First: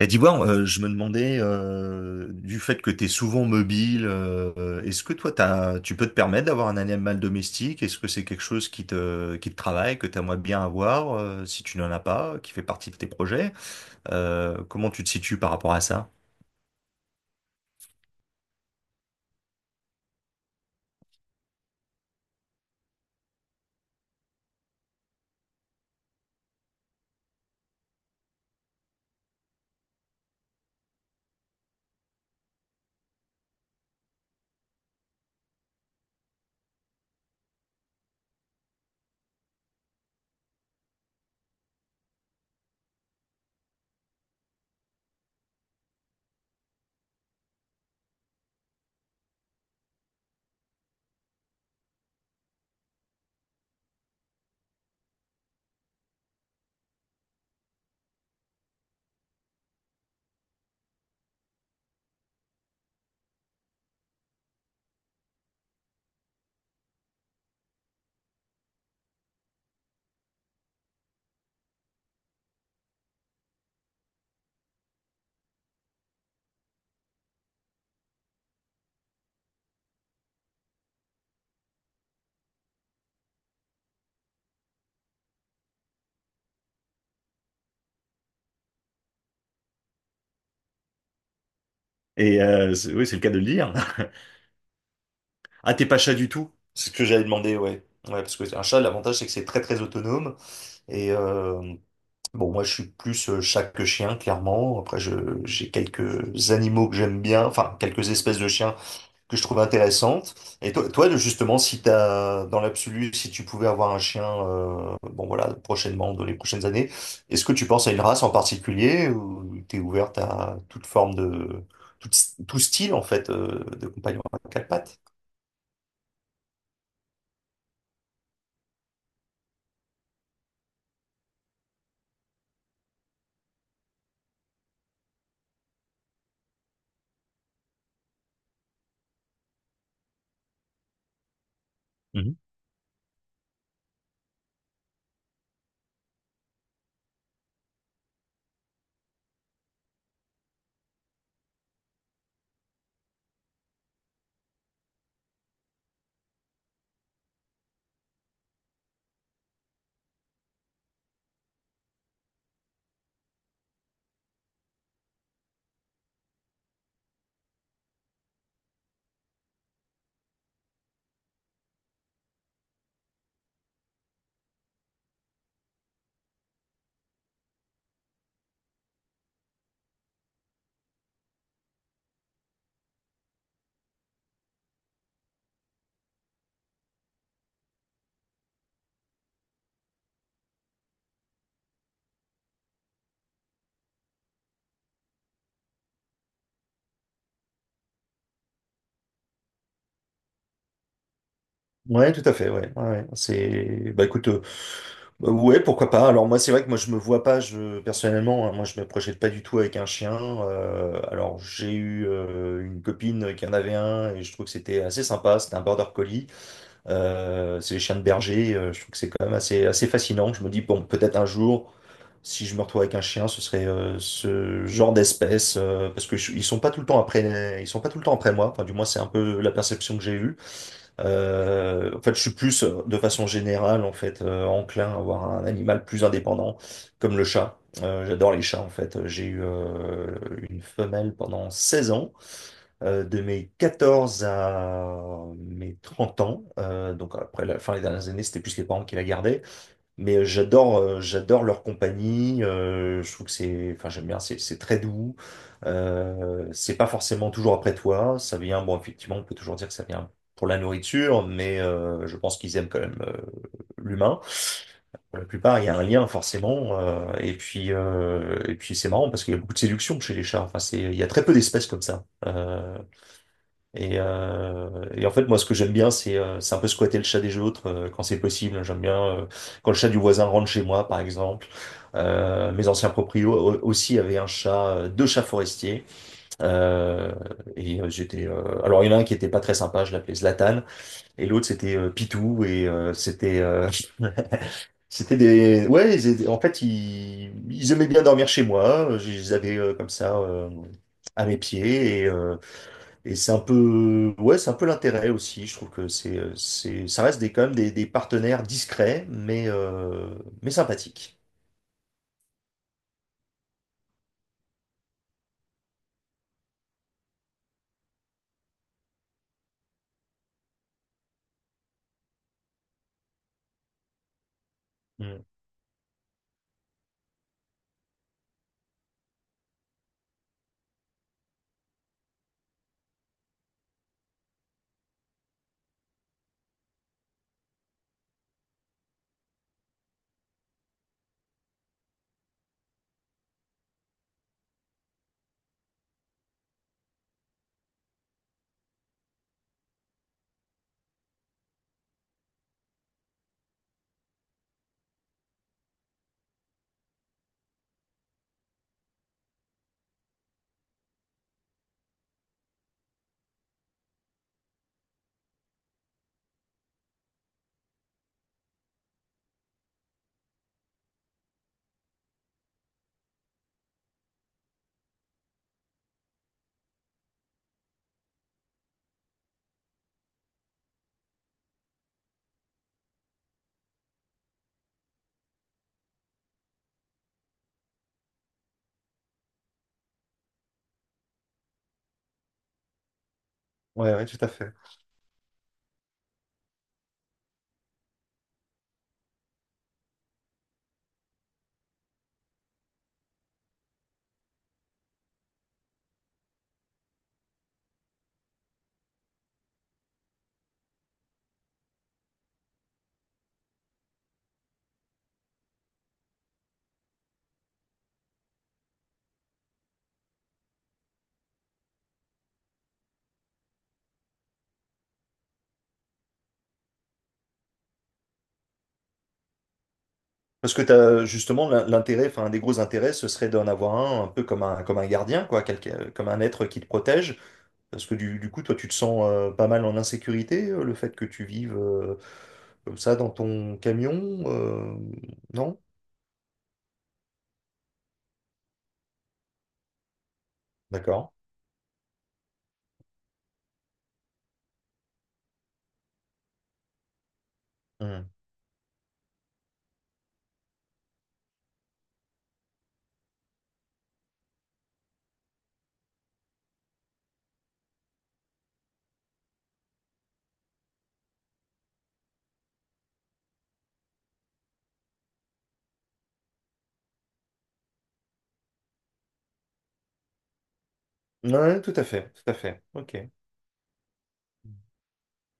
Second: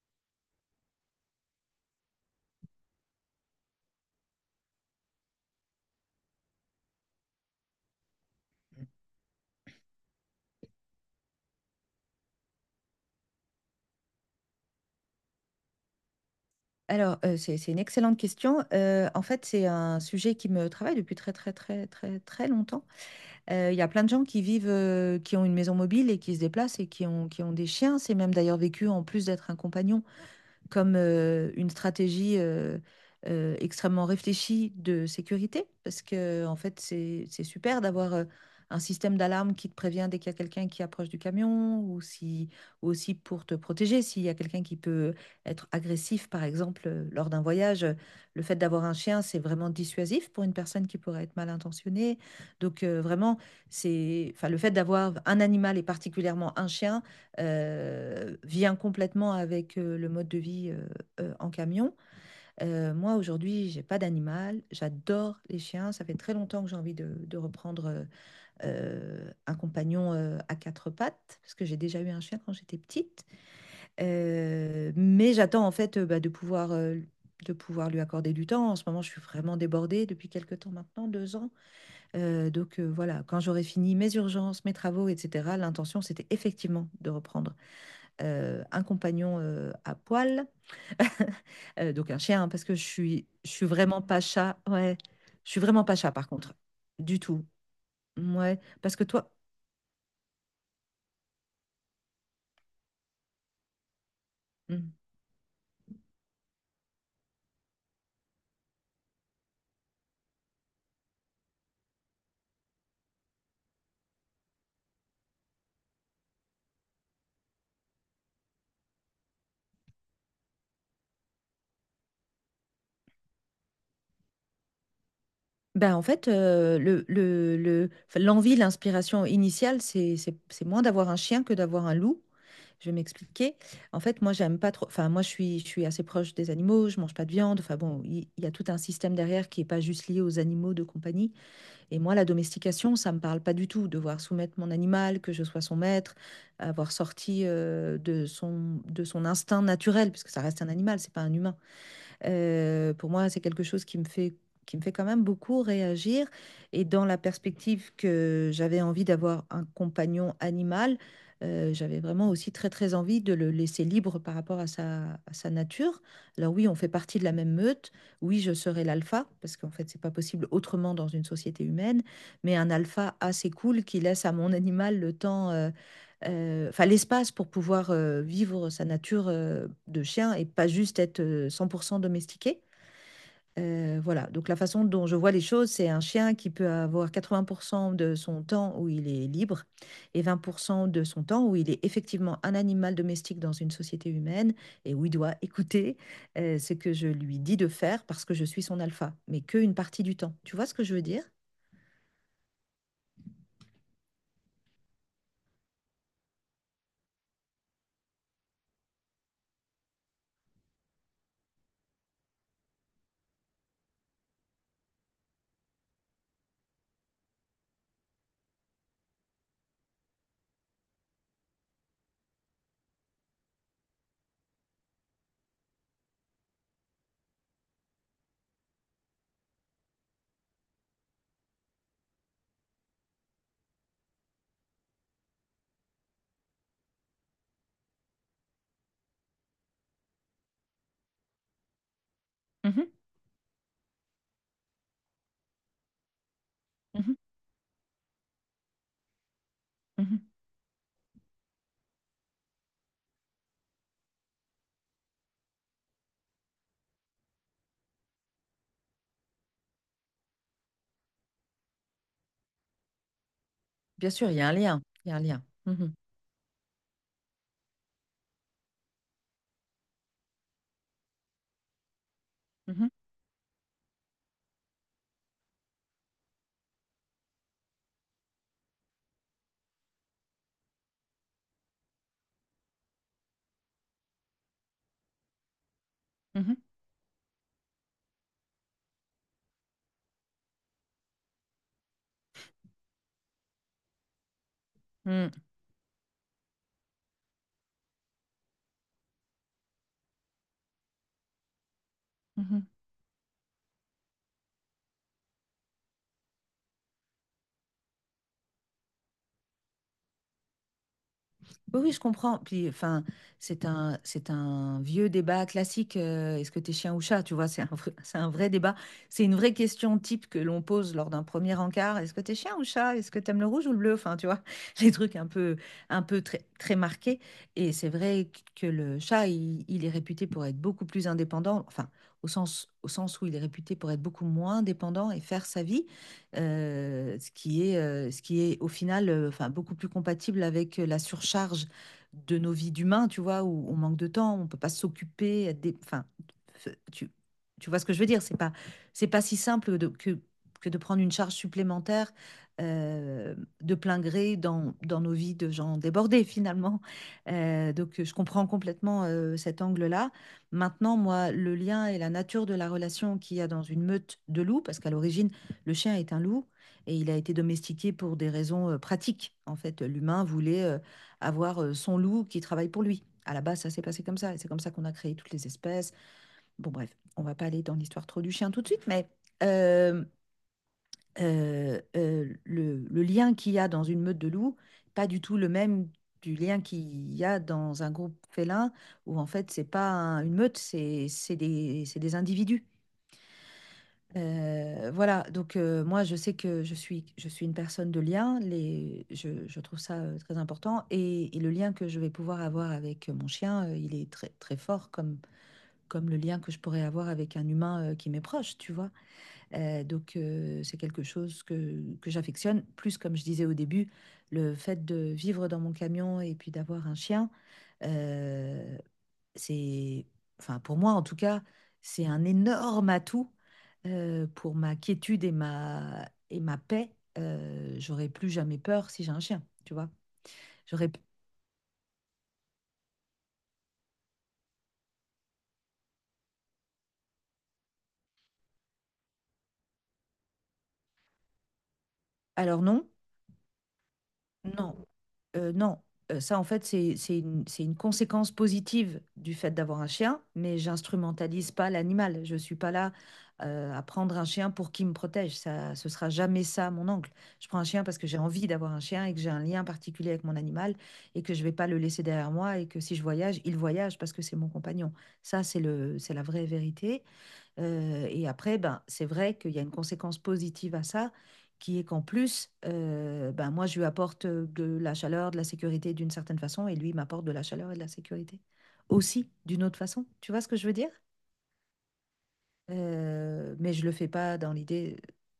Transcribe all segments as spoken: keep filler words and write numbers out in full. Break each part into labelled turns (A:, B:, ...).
A: Et d'Ivoire, euh, je me demandais, euh, du fait que tu es souvent mobile, euh, est-ce que toi, t'as, tu peux te permettre d'avoir un animal domestique? Est-ce que c'est quelque chose qui te, qui te travaille, que tu aimerais bien avoir, euh, si tu n'en as pas, qui fait partie de tes projets? Euh, comment tu te situes par rapport à ça?
B: Alors, euh, c'est, c'est une excellente question. Euh, en fait, c'est un sujet qui me travaille depuis très, très, très, très, très longtemps. Euh, Il y a plein de gens qui vivent, euh, qui ont une maison mobile et qui se déplacent et qui ont, qui ont des chiens. C'est même d'ailleurs vécu, en plus d'être un compagnon, comme euh, une stratégie euh, euh, extrêmement réfléchie de sécurité, parce que en fait, c'est c'est super d'avoir euh, un système d'alarme qui te prévient dès qu'il y a quelqu'un qui approche du camion, ou si, ou aussi pour te protéger, s'il y a quelqu'un qui peut être agressif, par exemple, euh, lors d'un voyage. euh, Le fait d'avoir un chien, c'est vraiment dissuasif pour une personne qui pourrait être mal intentionnée. Donc, euh, vraiment, c'est, enfin, le fait d'avoir un animal et particulièrement un chien heu, vient complètement avec, heu, le mode de vie, heu heu, en camion. Heu, moi, aujourd'hui, j'ai pas d'animal, j'adore les chiens, ça fait très longtemps que j'ai envie de de reprendre, heu heu, un compagnon, heu, à quatre pattes, parce que j'ai déjà eu un chien quand j'étais petite. Heu, mais j'attends en fait, heu, bah, de pouvoir, heu, de pouvoir lui accorder du temps. En ce moment, je suis vraiment débordée depuis quelque temps maintenant, deux ans. Heu, donc heu, voilà, quand j'aurai fini mes urgences, mes travaux et cetera, l'intention, c'était effectivement de reprendre euh, un compagnon euh, à poil, euh, donc un
A: Et
B: chien, hein, parce
A: euh,
B: que je
A: c'est- oui, c'est le
B: suis,
A: cas de le
B: je suis
A: dire.
B: vraiment pas chat. Ouais, je suis
A: Ah,
B: vraiment
A: t'es
B: pas
A: pas
B: chat
A: chat
B: par
A: du tout?
B: contre,
A: C'est ce que
B: du
A: j'avais
B: tout.
A: demandé, ouais. Ouais, parce que
B: Ouais,
A: un chat,
B: parce que
A: l'avantage, c'est
B: toi,
A: que c'est très très autonome. Et, Bon, moi, je suis plus euh, chat que chien, clairement.
B: mm.
A: Après, je, j'ai quelques animaux que j'aime bien, enfin, quelques espèces de chiens que je trouve intéressantes. Et toi, toi, de- justement, si t'as, dans l'absolu, si tu pouvais avoir un chien, euh, bon, voilà, prochainement, dans les prochaines années, est-ce que tu penses à une race en particulier ou t'es ouverte à toute forme de, tout, tout style, en fait, euh, de compagnon à quatre pattes?
B: ben en fait, euh, le, le, le- enfin, l'envie, l'inspiration initiale, c'est, c'est, c'est moins d'avoir un chien que d'avoir un loup. Je vais m'expliquer. En fait, moi, j'aime pas trop. Enfin, moi, je suis, je suis assez proche des animaux. Je mange pas de viande. Enfin bon, il il y, a tout un système derrière qui est pas juste lié aux animaux de compagnie. Et moi, la domestication, ça me parle pas du tout. Devoir soumettre mon animal, que je sois son maître, avoir sorti euh, de son, de son instinct naturel, puisque ça reste un animal, c'est pas un humain. Euh, pour moi, c'est quelque chose qui me fait, qui me fait quand même beaucoup réagir. Et dans la perspective que j'avais envie d'avoir un compagnon animal, euh, j'avais vraiment aussi très très envie de le laisser libre par rapport à sa, à sa nature. Alors oui, on fait partie de la même meute. Oui, je serai l'alpha, parce qu'en fait, c'est pas possible autrement dans une société humaine. Mais un alpha assez cool qui laisse à mon animal le temps, euh, euh, enfin l'espace pour pouvoir euh, vivre sa nature euh, de chien et pas juste être euh, cent pour cent domestiqué. Euh, voilà, donc la façon dont je vois les choses, c'est un chien qui peut avoir quatre-vingts pour cent de son temps où il est libre et vingt pour cent de son temps où il est effectivement un animal domestique dans une société humaine et où il doit écouter euh, ce que je lui dis de faire parce que je suis son alpha, mais qu'une partie du temps. Tu vois ce que je veux dire?
A: Ouais, tout à fait, ouais. Ouais, ouais. C'est bah écoute euh, bah, ouais, pourquoi pas. Alors moi c'est vrai que moi je me vois pas je personnellement, hein, moi je me projette pas du tout avec un chien. Euh, alors j'ai eu euh, une copine qui en avait un et je trouve que c'était assez sympa, c'était un border collie. Euh, c'est les chiens de berger, euh, je trouve que c'est quand même assez assez fascinant. Je me dis bon, peut-être un jour si je me retrouve avec un chien, ce serait euh, ce genre d'espèce euh, parce que je- ils sont pas tout le temps après ils sont pas tout le temps après moi, enfin du moins c'est un peu la perception que j'ai eue. Euh, en fait, je suis plus, euh, de façon générale, en fait, euh, enclin à avoir un animal plus indépendant, comme le chat. Euh, j'adore les chats, en fait. J'ai eu euh, une femelle pendant seize ans,
B: Mhm,
A: euh, de mes quatorze à mes trente ans. Euh,
B: mhm,
A: donc après la fin des dernières années, c'était plus les parents qui la gardaient.
B: mhm.
A: Mais euh, j'adore euh, j'adore leur compagnie. euh, je trouve que c'est, enfin j'aime bien, c'est c'est très doux. Euh, c'est pas forcément toujours après toi. Ça vient, bon effectivement, on peut toujours dire que ça vient pour la nourriture, mais euh, je pense qu'ils aiment quand même euh,
B: Bien
A: l'humain.
B: sûr, il y a un lien. Il y a
A: Pour
B: un
A: la
B: lien.
A: plupart, il y a un
B: Mhm,
A: lien forcément. euh, et puis euh, et puis c'est marrant parce qu'il y a beaucoup de séduction chez les chats. Enfin c'est, il y a très peu d'espèces comme ça. Euh,
B: mhm,
A: et, euh, et en fait, moi, ce que j'aime bien, c'est euh, c'est un peu squatter le chat des autres euh, quand c'est possible. J'aime bien euh, quand le chat du voisin rentre chez moi, par exemple. Euh, mes anciens proprios au- aussi avaient un chat, euh, deux chats forestiers.
B: mhm,
A: Euh, et euh, j'étais. Euh, alors, il y en a un qui était pas très sympa, je l'appelais Zlatan, et l'autre c'était euh, Pitou, et euh, c'était euh, c'était
B: mm.
A: des. Ouais, ils étaient- en fait, ils, ils aimaient bien dormir chez moi. Je les avais euh, comme ça euh, à mes pieds,
B: Mhm.
A: et c'est un peu, ouais, c'est un peu l'intérêt aussi. Je trouve que c'est, euh, c'est, ça reste des, quand même des, des partenaires discrets, mais, euh, mais sympathiques.
B: Oui, oui, je comprends. Puis, enfin, c'est un, c'est un vieux débat classique. Euh, est-ce que t'es chien ou chat? Tu vois, c'est un, vrai- c'est un vrai débat. C'est une vraie question type que l'on pose lors d'un premier encart. Est-ce que t'es chien ou chat? Est-ce que t'aimes le rouge ou le bleu? Enfin, tu vois, les trucs
A: Mm.
B: un peu, un peu très, très marqués. Et c'est vrai que le chat, il, il est réputé pour être beaucoup plus indépendant. Enfin, au sens, au sens où il est réputé pour être beaucoup moins dépendant et faire sa vie. Euh, ce qui est, euh, ce qui est au final euh, enfin, beaucoup plus compatible avec euh, la surcharge de nos vies d'humains, tu vois, où on manque de temps, on peut pas s'occuper, être des... enfin, f- tu, tu vois ce que je veux dire, c'est pas, c'est pas si simple de- que, que de prendre une charge supplémentaire euh, de plein gré dans, dans nos vies de gens débordés finalement. Euh, donc je comprends complètement euh, cet angle-là. Maintenant, moi, le lien et la nature de la relation qu'il y a dans une meute de loups, parce qu'à l'origine, le chien est un loup et il a été domestiqué pour des raisons euh, pratiques. En fait, l'humain voulait euh, avoir euh, son loup qui travaille pour lui. À la base, ça s'est passé comme ça et c'est comme ça qu'on a créé toutes les espèces. Bon, bref, on va pas aller dans l'histoire trop du chien tout de suite, mais euh, euh, euh, le, le lien qu'il y a dans une meute de loups, pas du tout le même du lien qu'il y a dans un groupe félin où en fait, c'est pas un- une meute, c'est c'est des, c'est des individus.
A: Ouais, ouais, tout à fait.
B: Euh, voilà, donc euh, moi je sais que je suis, je suis une personne de lien, les, je, je trouve ça euh, très important et, et le lien que je vais pouvoir avoir avec mon chien, euh, il est très, très fort comme, comme le lien que je pourrais avoir avec un humain euh, qui m'est proche, tu vois. Euh, donc, euh, c'est quelque chose que, que j'affectionne. Plus, comme je disais au début, le fait de vivre dans mon camion et puis d'avoir un chien, euh, c'est, enfin, pour moi en tout cas, c'est un énorme atout euh, pour ma quiétude et ma, et ma paix. Euh, j'aurais plus jamais peur si j'ai un chien, tu vois.
A: Parce que
B: J'aurais...
A: t'as, justement, l'in- l'intérêt, enfin, un des gros intérêts, ce serait d'en avoir un, un peu comme un, comme un gardien, quoi, quelqu'un, euh, comme un être qui te protège. Parce que du, du coup, toi, tu te sens euh, pas mal en insécurité, euh, le fait que tu vives euh,
B: Alors
A: comme
B: non,
A: ça dans ton camion,
B: non,
A: euh,
B: euh,
A: non?
B: non. Euh, ça, en fait, c'est, c'est une, c'est une conséquence positive du fait d'avoir un chien, mais
A: D'accord.
B: j'instrumentalise pas l'animal. Je suis pas là euh, à prendre un chien pour qu'il me protège. Ça, ce sera jamais ça, mon oncle. Je prends un chien parce que
A: Mm.
B: j'ai envie d'avoir un chien et que j'ai un lien particulier avec mon animal et que je vais pas le laisser derrière moi et que si je voyage, il voyage parce que c'est mon compagnon. Ça, c'est le, c'est la vraie vérité. Euh, et après, ben, c'est vrai qu'il y a une conséquence positive à ça, qui est qu'en plus, euh, ben, moi, je lui apporte euh, de la chaleur, de la sécurité d'une certaine façon, et lui il m'apporte de la chaleur et de la sécurité aussi d'une autre façon. Tu vois ce que je veux dire?
A: Ouais, tout à fait, tout à fait. Ok.
B: Euh, mais je le fais pas dans l'idée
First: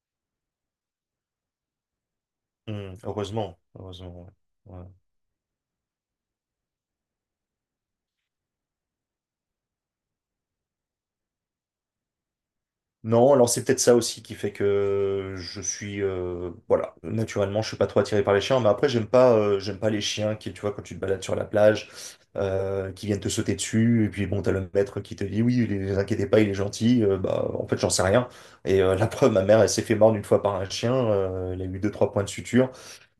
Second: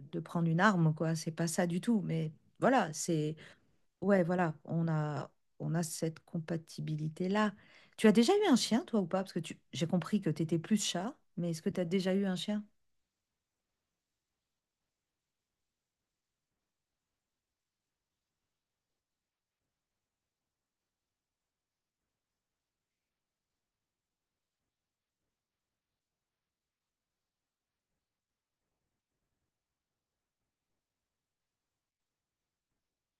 B: de prendre une arme, quoi. C'est pas ça du tout. Mais voilà,
A: Hmm,
B: c'est...
A: heureusement,
B: Ouais,
A: heureusement.
B: voilà,
A: Ouais. Ouais.
B: on a, on a cette compatibilité-là. Tu as déjà eu un chien, toi, ou pas? Parce que tu... j'ai compris que tu étais plus chat, mais est-ce que tu as déjà eu un chien?
A: Non, alors c'est peut-être ça aussi qui fait que je suis, euh, voilà, naturellement, je suis pas trop attiré par les chiens, mais après j'aime pas, euh, j'aime pas les chiens qui, tu vois, quand tu te balades sur la plage, euh, qui viennent te sauter dessus, et puis bon, t'as le maître qui te dit oui, oui, les, les inquiétez pas, il est gentil. Euh, bah en fait j'en sais rien. Et euh, la preuve, ma mère, elle s'est fait mordre une fois par un chien, euh, elle a eu deux trois points de suture.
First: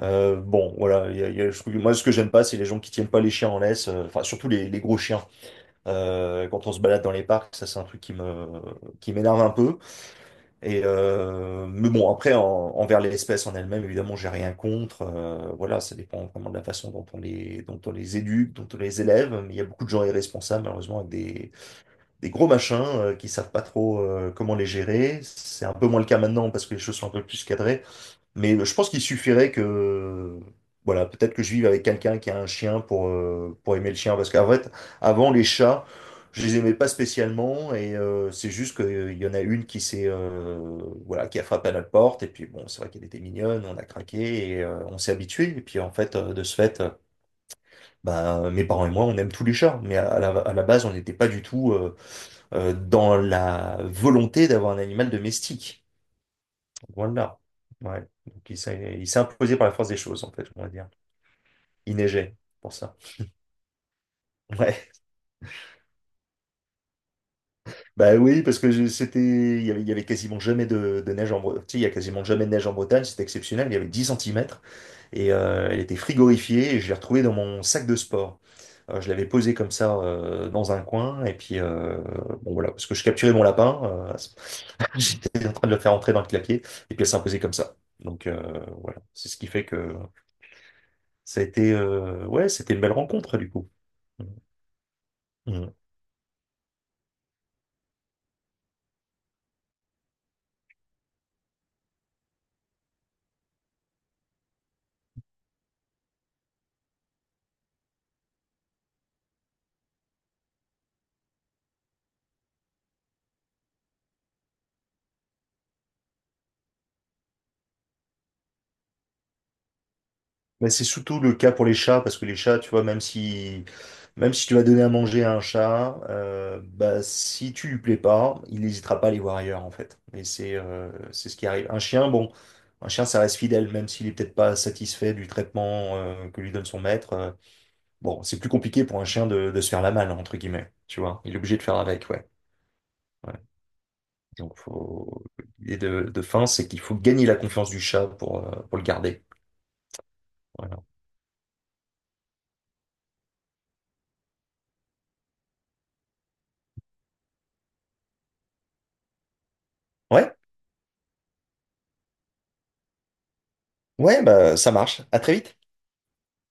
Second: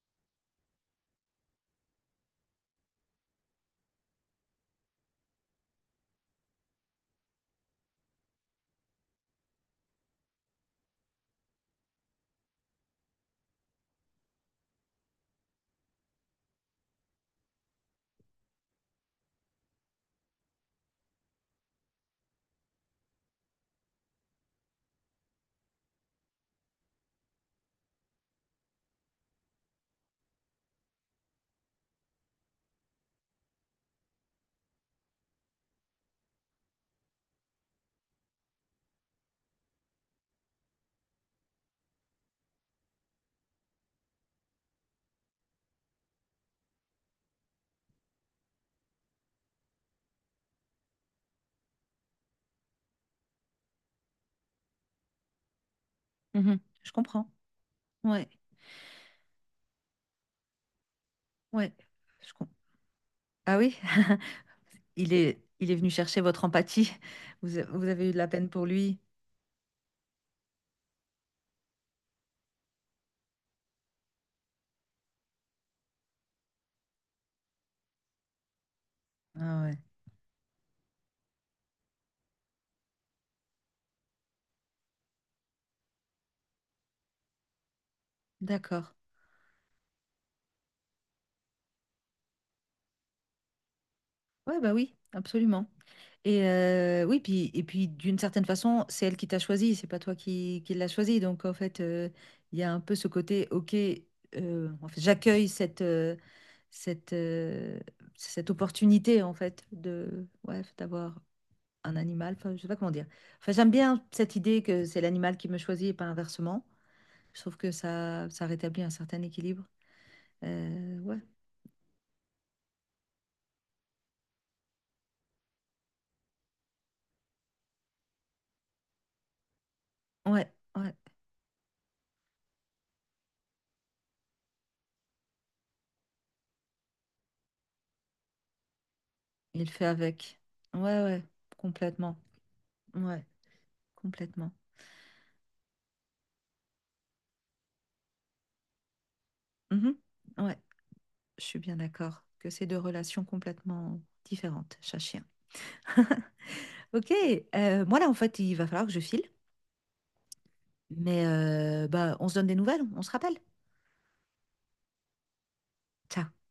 A: Euh, bon, voilà, il y a- il y a- je trouve que moi ce que j'aime pas, c'est les gens qui tiennent pas les chiens en laisse, euh, enfin surtout les, les gros chiens. Euh, quand on se balade dans les parcs, ça c'est un truc qui me qui m'énerve un peu. Et euh, mais bon, après en- envers l'espèce en elle-même, évidemment, j'ai rien contre. Euh, voilà, ça dépend vraiment de la façon dont on les dont on les éduque, dont on les élève. Mais il y a beaucoup de gens irresponsables, malheureusement, avec des des gros machins euh, qui savent pas trop euh, comment les gérer. C'est un peu moins le cas maintenant parce que les choses sont un peu plus cadrées. Mais je pense qu'il suffirait que, voilà, peut-être que je vive avec quelqu'un qui a un chien pour, euh, pour aimer le chien. Parce qu'en fait, avant, les chats, je les aimais pas spécialement. Et euh, c'est juste qu'il y en a une qui s'est, euh, voilà, qui a frappé à notre porte. Et puis, bon, c'est vrai qu'elle était mignonne, on a craqué et euh, on s'est habitué. Et puis, en fait, euh, de ce fait, euh, bah, mes parents et moi, on aime tous les chats. Mais à, la, à la base, on n'était pas du tout euh, euh, dans la volonté d'avoir un animal domestique.
B: Mhm. Je comprends.
A: Voilà. Ouais.
B: Ouais,
A: Donc, il s'est il s'est imposé par la force des choses, en fait, on va dire.
B: ouais.
A: Il
B: Je
A: neigeait,
B: com-
A: pour ça.
B: Ah oui,
A: Ouais.
B: il est, il est venu chercher votre empathie. Vous, a- vous avez eu
A: Bah
B: de la
A: oui,
B: peine
A: parce
B: pour
A: que je-
B: lui.
A: c'était, il y avait, il y avait quasiment jamais de, de neige en Bretagne. Il y a quasiment jamais de neige en Bretagne, c'était exceptionnel. Il y avait dix centimètres et euh, elle était frigorifiée et je l'ai retrouvée dans mon sac de sport. Euh, je l'avais posée
B: Ah
A: comme
B: ouais.
A: ça euh, dans un coin et puis euh, bon voilà, parce que je capturais mon lapin, euh, à ce- j'étais en train de le faire entrer dans le clapier et puis elle s'est imposée comme ça. Donc euh,
B: D'accord.
A: voilà, c'est ce qui fait que ça a été, euh, ouais, c'était une belle rencontre, du coup.
B: Ouais, bah oui, absolument.
A: Mm.
B: Et euh, oui, puis et puis d'une certaine façon, c'est elle qui t'a choisi, c'est pas toi qui, qui l'as choisi. Donc en fait, euh, il y a un peu ce côté, ok, euh, en fait, j'accueille cette euh, cette euh, cette opportunité en fait de ouais d'avoir un animal, enfin, je sais pas comment dire. Enfin, j'aime bien cette idée que c'est l'animal qui me choisit et pas inversement. Je trouve que ça, ça rétablit un certain équilibre.
A: Mais c'est
B: Euh, ouais,
A: surtout le cas pour les chats, parce que les chats, tu vois, même si, même si tu vas donner à manger à un chat, euh, bah, si tu lui plais pas, il n'hésitera pas à aller voir ailleurs, en fait. Et
B: ouais,
A: c'est euh,
B: ouais.
A: c'est ce qui arrive. Un chien, bon, un chien, ça reste fidèle, même s'il est peut-être pas satisfait du traitement euh, que lui donne son maître. Euh, bon, c'est plus compliqué pour un chien de, de se
B: Il
A: faire
B: fait
A: la malle, entre
B: avec.
A: guillemets,
B: Ouais,
A: tu vois.
B: ouais,
A: Il est obligé de faire avec,
B: complètement.
A: ouais.
B: Ouais,
A: Ouais.
B: complètement.
A: Donc, faut... l'idée de, de fin, c'est qu'il faut gagner la confiance du chat pour, euh, pour le garder.
B: Mhm. Ouais,
A: Voilà.
B: je suis bien d'accord que c'est deux relations complètement différentes, chat-chien. Ok, euh, moi là, en fait, il va falloir que je file.
A: Ouais,
B: Mais euh, bah, on se donne des nouvelles, on se rappelle.
A: ouais, bah, ça marche. À très vite.
B: Ciao.